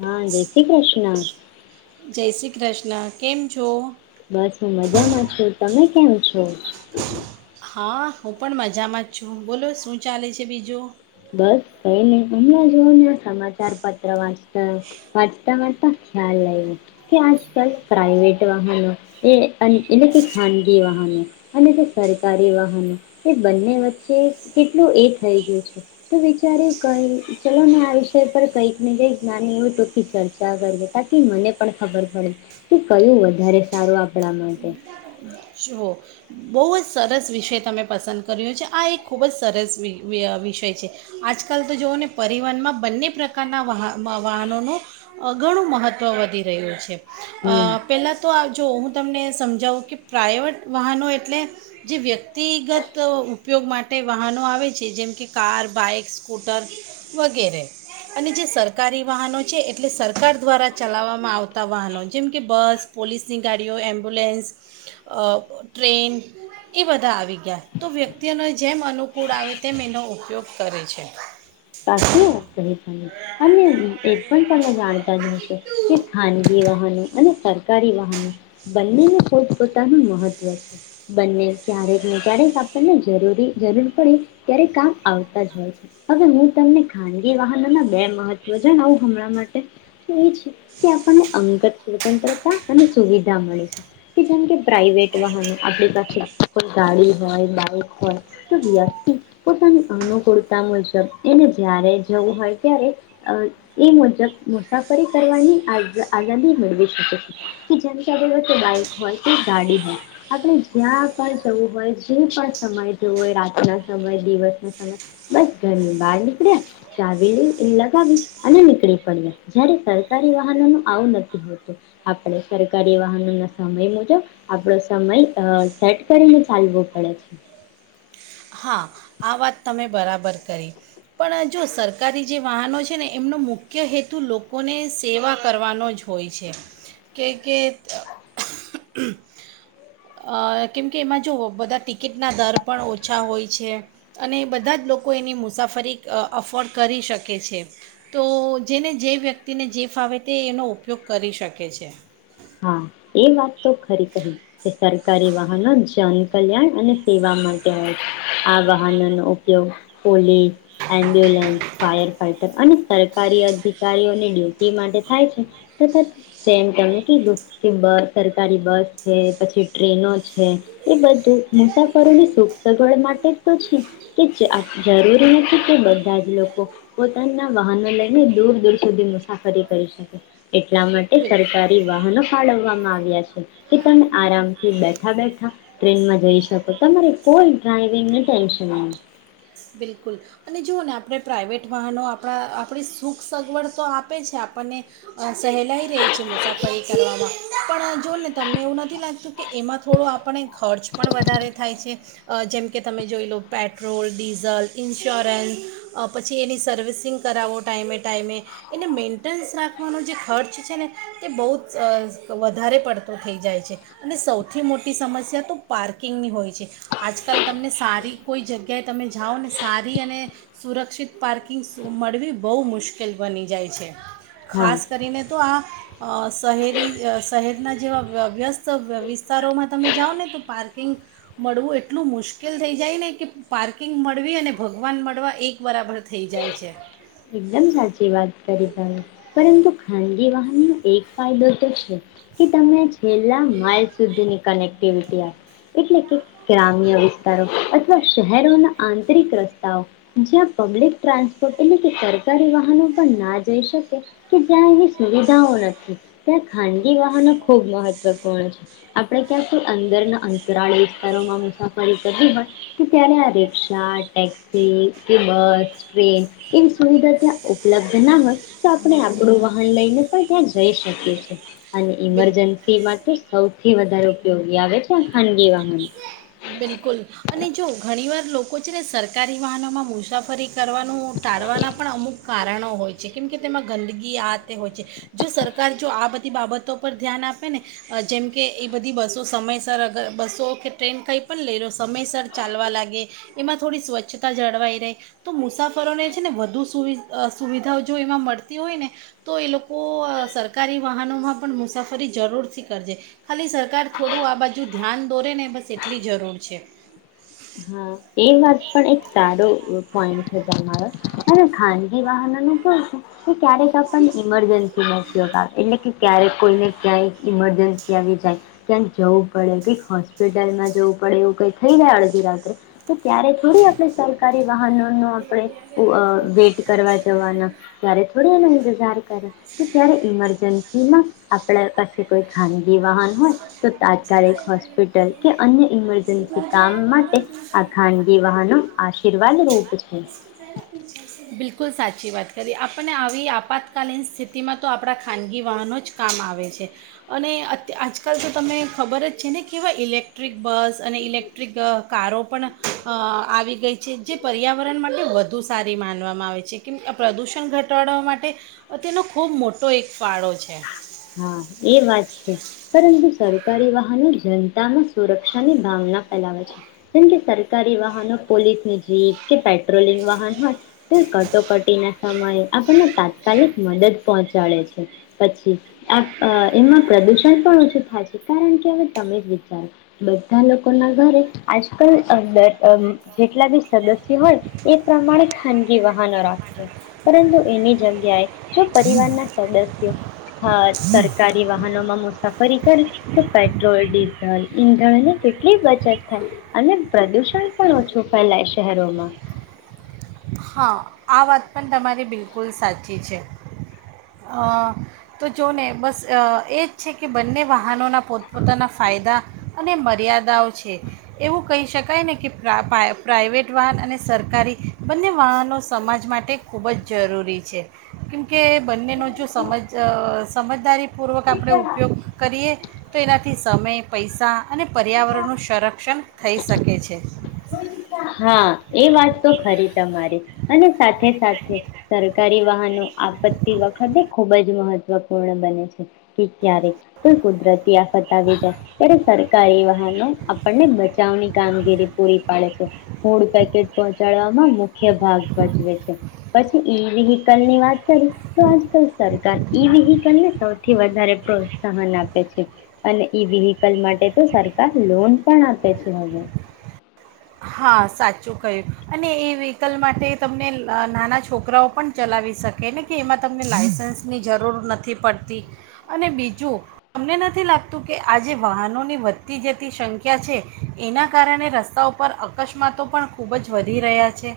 હા જય શ્રી કૃષ્ણ જય શ્રી કૃષ્ણ કેમ છો? બસ હું મજામાં છું, તમે કેમ છો હા, હું પણ મજામાં જ છું બોલો શું ચાલે છે બીજું બસ કઈ નવ હમણાં જોને સમાચાર પત્ર વાંચતા, વાંચતા, વાંચતા ખ્યાલ આવ્યો કે આજકાલ પ્રાઈવેટ વાહનો એ એટલે કે ખાનગી વાહનો અને કે સરકારી વાહનો એ બંને વચ્ચે કેટલું એ થઈ ગયું છે તો વિચાર ક ચલો ને આ વિષય પર કઈક ને કંઈક નાની એવી ટૂંકી ચર્ચા કરીએ તાકી મને પણ ખબર પડે તો કયું વધારે સારું આપણા માટે જુઓ બહુ જ સરસ વિષય તમે પસંદ કર્યો છે, આ એક ખૂબ જ સરસ વિષય છે, આજકાલ તો જુઓને પરિવહનમાં બંને પ્રકારના વાહ વાહનોનું ઘણું મહત્ત્વ વધી રહ્યું છે હમ અ પેલા તો જો હું તમને સમજાવું કે પ્રઇવેટ વાહનો એ એટલે જે વ્યક્તિગત ઉપયોગ માટે વાહનો આવે છે, જેમ કે કાર, બાઇક, સ્કૂટર વગેરે, અને જે સરકારી વાહનો છે, એટલે સરકાર દ્વારા ચલાવવામાં આવતા વાહનો જેમ કે બસ, પોલીસની ગાડીઓ, એમ્બ્યુલન્સ, અ ટ્રેન એ બધા આવી ગયા તો વ્યક્તિઓને જેમ અનુકૂળ આવે તેમ એનો ઉપયોગ કરે છે સાચી વાત કરી અને એ પણ તમે જાણતા જશો કે ખાનગી અને સરકારી વાહનો બંનેનો પોત પોતાનું મહત્વ છે બંને ક્યારેક ને ક્યારેક આપણને જરૂરી જરૂર પડે ત્યારે કામ આવતા જ હોય છે હવે હું તમને ખાનગી વાહનો ના બે મહત્વ જણાવું હમણાં માટે એ છે, કે આપણને અંગત સ્વતંત્રતા અને સુવિધા મળે છે, કે જેમ કે પ્રાઈવેટ વાહનો આપણી પાસે કોઈ ગાડી હોય બાઈક હોય તો વ્યક્તિ પોતાની અનુકૂળતા મુજબ એને જય્યારે જવું હોય ત્યારે એ મુજબ મુસાફરી કરવાની આ આઝાદી મેળવી શકે છે કે જેમ કે બોલય કે બાઈક હોય કે ગાડી હોય આપણે જ્યાં પણ જવું હોય જે પણ સમય જવો હોય રાતના સમય દિવસના સમય બસ ગમે બહાર નીકળ્યા ચાવી લગાવી અને નીકળી પડ્યા, જ્યારે સરકારી વાહનો ન આવું નથી હોતું આપણે સરકારી વાહનો ના સમય મુજબ આપણો સમય સેટ કરીને ચાલવો પડે છે હા, આ વાત તમે બરાબર કરી પણ જો સરકારી જે વાહનો છે ને એમનો મુખ્ય હેતુ લોકોને સેવા કરવાનો જ હોય છે કે કે કેમકે એમાં જો બધા ટિકિટના દર પણ ઓછા ઓછા હોય છે અને બધા જ લોકો એની મુસાફરી અફોર્ડ કરી શકે છે, તો જેને જે વ્યક્તિને જે ફાવે તે એનો ઉપયોગ કરી શકે છે હા, એ વાત તો ખરી કહી કે સરકારી વાહનો, જનકલ્યાણ અને સેવા માટે હોય છે આ વાહનોનો ઉપયોગ પોલીસ, એમ્બ્યુલન્સ, ફાયર ફાઈટર અને સરકારી અધિકારીઓની ડ્યુટી માટે થાય છે તથા જેમ તમે સરકારી બસ છે પછી ટ્રેનો છે એ બધું મુસાફરોની સુખ સગવડ માટે તો છે કે જરૂરી નથી કે બધા જ લોકો પોતાના વાહનો લઈને દૂર દૂર સુધી મુસાફરી કરી શકે એટલા માટે બિલ સરકાર વાનો ફાળવવામાં આવ્યા છે કે તમે આરામથી બેઠા બેઠા ટ્રેનમાં જઈ શકો તમારી કોઈ ડ્રાઈવિંગ ટેન્શન નહી. બિલકુલ અને જુઓ ને આપણે પ્રાઇવેટ વાહનો આપણા આપણી સુખ સગવડ તો આપે છે આપણને સહેલાઈ રહી છે મુસાફરી કરવામાં પણ જોઓ ને તમને એવું નથી લાગતું કે એમાં થોડો આપણને ખર્ચ પણ વધારે થાય છે જેમકે તમે જોઈ લો પેટ્રોલ ડીઝ- ઝલ ઇન્સ્યોરન્સ પછી એની સર્વિસિંગ કરાવો ટાઈમે ટાઈમે એને મેન્ટેનન્સ રાખવાનો જે ખર્ચ છે ને એ બહુ જ વધારે પડતો થઈ જાય છે અને સૌથી મોટી સમસ્યા તો પાર્કિંગની હોય છે આજકાલ તમને સારી કોઈ જગ્યાએ તમે જાઓને સારી અને સુરક્ષિત પાર્કિંગ મળવી બહુ મુશ્કેલ બની જાય છે. હા ખાસ કરીને તો આ શહેરી શહેરના જેવા વ્યસ્ત વિસ્તારોમાં તમે જાઓ ને તો પાર્કિંગ મળવું એટલું મુશ્કેલ થઈ જાય ને કે પાર્ક કકિંગ મળવી અને ભગવાન મળવા એક બરાબર થઈ જાય છે. એકદમ સાચી વાત કરી ત પરંતુ ખાનગી વાહનનો એક ફાયદો તો છે કે તમે છેલ્લા માઇલ સુધીની કનેક્ટિવિટી આપ એટલે કે ગ્રામ્ય વિસ્તારો અથવા શહેરોના આંતરિક રસ્તાઓ જ્યાં પબ્લિક ટ્રાન્સપોર્ટ સરકારી વાહનો પણ ના જઈ શકે કે જ્યાં એવી સુવિધાઓ નથી ત્યાં ખાનગી વાહનો ખૂબ મહત્વપૂર્ણ છે આપણે ક્યાં કોઈ અંદરના અંતરાળ વિસ્તારોમાં મુસાફરી કરવી હોય તો ત્યારે આ રિકષા, ટેક્સી કે બસ ટ્રેન એવી સુવિધા ત્યાં ઉપલબ્ધ ના હોય તો આપણે આપણું વાહન લઈને પણ ત્યાં જઈ શકીએ છ છેએ. અને બિલ ઇમરજન્સી માં તો સૌથી થી વધારે ઉપયોગી આવે છે ખાનગી વાહન કોચને સરકારી વાહનોમાં મુસાફરી કરવાનું ટાળવાનાં પણ અમુક કારણો હોય છે કેમકે તેમાં ગંદગી આ તે હોય છે જો સરકાર જો આ બધી બાબતો પર ધ્યાન આપે ને જેમકે એ બધી બસો સમયસર અગર બસો કે ટ્રેન કંઈ પણ લઈ લો સમયસર ચાલવા લાગે એમાં થોડી સ્વચ્છતા જળવાઈ રહે તો મુસાફરોને છે ને વધુ સુુવિધાઓ જો એમાં મળતી હોય ને તો એ લોકો સરકારી વાહનોમાં પણ મુસાફરી જરૂરથી કરજે ખાલી સરકાર થોડું આ બાજુ ધ્યાન દોરે ને બસ એટ કેટલી જરૂર છે. હા એ વાત પણ એક સારો પોઈન્ટ છે તમારો અને ખાનગી વાહન નું કેવું છે. કે ક્યારેક આપને ઇમરજન્સી નથી હોતા એટલે કે ક્યારેક કોઈને ક્યાંય ઈમરજન્સી આવી જાય ક્યાંક જવું પડે કઈ હોસ્પિટલમાં જવું પડે એવું કઈ થઈ જાય અડધી રાત્રે તો ત્યારે થોડી આપણે સરકારી વાહનો ન આપણે વેટ કરવા જવાના ત્યારે થોડી એનો ઇંતજાર કરે તો ત્યારે ઈમરજન્સીમાં આપણા પાસે કોઈ ખાનગી વાહન હો તો તાત્કાલિક હોસ્પિટલ કે અન્ય ઇમરજન્સી કામ માટે આ ખાનગી વાહ ન આશીર્વાદ રૂપ છે. બિલકુલ સાચી વાત કરી આપણને આવી આપાતકાલીન સ્થિતિમાં તો આપણા ખાનગી વાહનો જ કામ આવે છે અને આજ આકાલ તો તને ખબર જ છે ને કેવા ઇલેક્ટ્રિક બસ અને ઇલેક્ટ્રિક કારો પણ આવી ગઈ છે જે પર્યાવરણ માટે વધુ સારી માનવામાં આવે છે કેમ આ પ્રદૂષણ ઘટાડવા માટે તેનો ખૂબ મોટો એક ફાળો છે. હા એ વાત છે પરંતુ સરકારી વાહનો જનતામાં સુરક્ષાની ભાવના ફેલાવે છે જેમ કે સરકારી વાહનો પોલીસની જીપ કે પેટ્રોલિંગ વાહન હોય તો કટોકટીના સમયે આપણને તાત્કાલિક મદદ પહોંચાડે છે પછી. અ એમાં પ્રદુષણ પણ ઓછું થાય છે કારણ કે હવે તમે જ વિચારો બધા લોકોના ઘરે આજકાલર જેટલા બી સદસ્યો હોય એ પ્રમાણે ખાનગી વાહનો રાખે છે પરંતુ એની જગ્યાએ જો પરિવારના સદસ્યો સરકારી વાહનોમાં મુસાફરી કર તો પેટ્રોલ ડીઝલ ઈંધણની કેટલી બચત થાય અને પ્રદુષણ પણ ઓછું ફેલાય શહેરોમાં હા આ વાત પણ તમારી બિલકુલ સાચી છે તો જો ને બસ એ જ છે કે બંને વાહનોના પોતપોતાના ફાયદા અને મર્યાદાઓ છે એવું કહી શકાય ને કે પ્રાઇવેટ વાહન અને સરકારી બંને વાહનો સમાજ માટે ખૂબ જ જરૂરી છે કેમકે બંનેનો જો સમજ સમજદારીપૂર્વક આપણે ઉપયોગ કરીએ તો એનાથી સમય પૈસા અને પર્યાવરણનું સંરક્ષણ થઈ શકે છે. હા. એ વાત તો ખરી તમારી અને સાથે સાથે સરકારી વાહનો આપત્તી વખતે ખૂબ જ મહત્વપૂર્ણ બને છે કે ક્યારે કોઈ કુદરતી આફત આવી જાય ત્યારે સરકારી વાહનો આપણને બચાવની કામગીરી પૂરી પાડે છે. ફૂડ પેકેટ પહોંચાડવામાં મુખ્ય ભાગ ભજવે છે પછી ઈ વેહિકલની વાત કરી તો આજકાલ સરકાર ઈ વેહિકલને સૌથી વધારે પ્રોત્સાહન આપે છે અને ઈ વેહિકલ માટે તો સરકાર લોન પણ આપે છે હવે હા સાચું કહ્યું અને ઇ વ્હીકલ માટે તમને નાના છોકરાઓ પણ ચલાવી શકેને કે એમાં તમને લાયસન્સની જરૂર નથી પડતી અને બીજું તમને નથી લાગતું કે આજે વાહનોની વધતી જતી સંખ્યા છે એના કારણે રસ્તાઓ પર અકસ્માતો પણ ખૂબ જ વધી રહ્યા છે.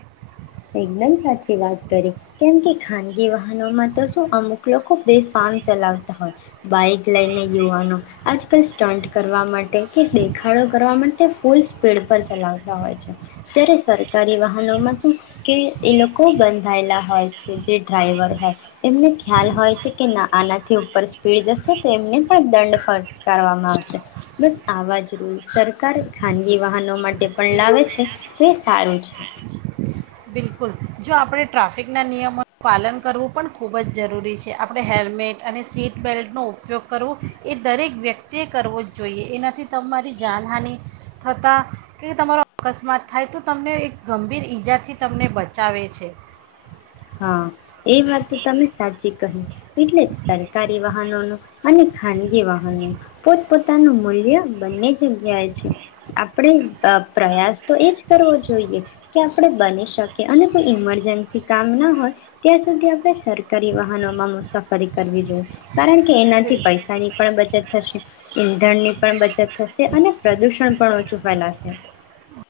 એકદમ સાચી વાત કરી કેમ કે ખાનગી [unintelligible] તો શું અમુક લોકો બેફામ ચલાવતા હોય બાઈક લઈને યુવાનો આજકાલ સ્ટન્ટ કરવા [unintelligible] [unintelligible] દેખાડો કરવા માટે ફૂલ પેડ પર ચલાવતા હોય છે ત્યારે સરકારી વાહનોમાં શું કે એ લોકો બંધાયેલા હોય છે. જે ડ્રાઈવર હોય એમને ખ્યાલ હોય. [unintelligible] કે ના આનાથી ઉપર સ્પીડ જશે તો એમને પણ દંડ ફકારવામાં આવશે, બસ આવા જ રૂ સરકાર ખાનગી વાહનો માટે પણ લાવે છે તો એ સારું છે. બિલકુલ જો આપણે ટ્રાફિકના નિયમોનું પાલન કરવું પણ ખૂબ જ જરૂરી છે, આપણે હેલ્મેટ અને સીટબલ્ટનો ઉપયોગ કરવો એ દરેક વ્યક્તિએ કરવો જ જોઈએ એનાથી તમારી જાનહાની થતાં કે તમારો અકસ્માત થાય તો તમને એક ગંભીર ઈજાથી. તમને બચાવે છે. હા એ વાત તો તમે સાચી કહી એટલે જ સરકારી વાહનોનું અને ખાન વાહનો એ પોતપતાનું મુ એ આ બંને [unintelligible] જાય છે આપડે અ પ્રયાસ તો એજ કરવો જોઈએ કે આપણે બની શકીએ અને કોઈ ઇમરજન્સી કામ ના હોય ત્યાં સુધી આપણે સરકારી વાહનોમા ફરી કરવી જોઈએ. કારણ કે એનાથી બિલકુલ પૈસાની પણ બચત થશે. ધનની પણ બચત થશે અને પ્રદૂષણ પણ ઓછું ફેલાશે.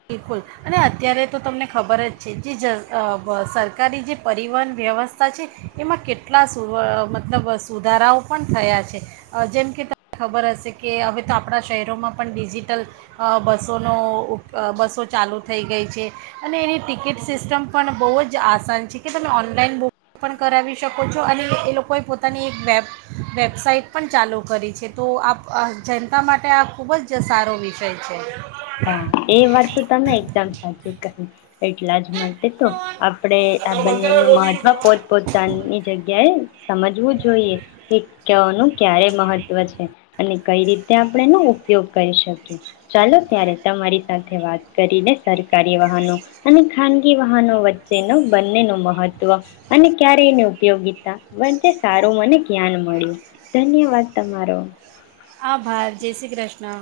બિલકુલ અને અત્યારે તો તમને ખબર જ છે જે સરકારી જે પરિવહન વ્યવસ્થા છે એમાં કેટલા સુ મતલબ સુધારાઓ પણ થયા છે, જેમ કે તમને ખબર હશે કે હવે તો આપણાં શહેરોમાં પણ ડિજિટલ બસોનો બસો ચાલુ થઈ ગઈ છે અને એની ટિકિટ સિસ્ટમ પણ બહુ જ આસાન છે, કે તમે ઓનલાઈન બુક પણ કરાવી શકો છો અને એ લોકોએ પોતાની એક વેબ વેબ વેબસાઇટ પણ ચાલુ કરી છે તો આ આ જનતા માટે આ ખૂબ જ સારો વિષય છે. હા. એ વાત તો તમને એકદમ સાચી [inaudible] એટલા જ માટે તો આપણેે આ તારું બંધ બંને કર હવે નું બહુ થઈ ગયું મહત્વ ઘરમાં. પોતપોતાની જગ્યાએ સમજવું જોઈએ કે કયોનું ક્યારે મહત ત્વ છે અને કઈ રીતે આપણે એનો ઉપયોગ કરી શકીએ. ચાલો ત્યારે તમારી સાથે વાત કરીને સરકારી વાહનો અને ખાનગી વાહનો વચ્ચે નું બંને નું મહત્વ અને ક્યારે એની ઉપયોગીતા વચ્ચે સારું મને જ્ઞાન મળ્યું. ધન્યવાદ તમારો. આભાર, જય શ્રી કૃષ્ણા.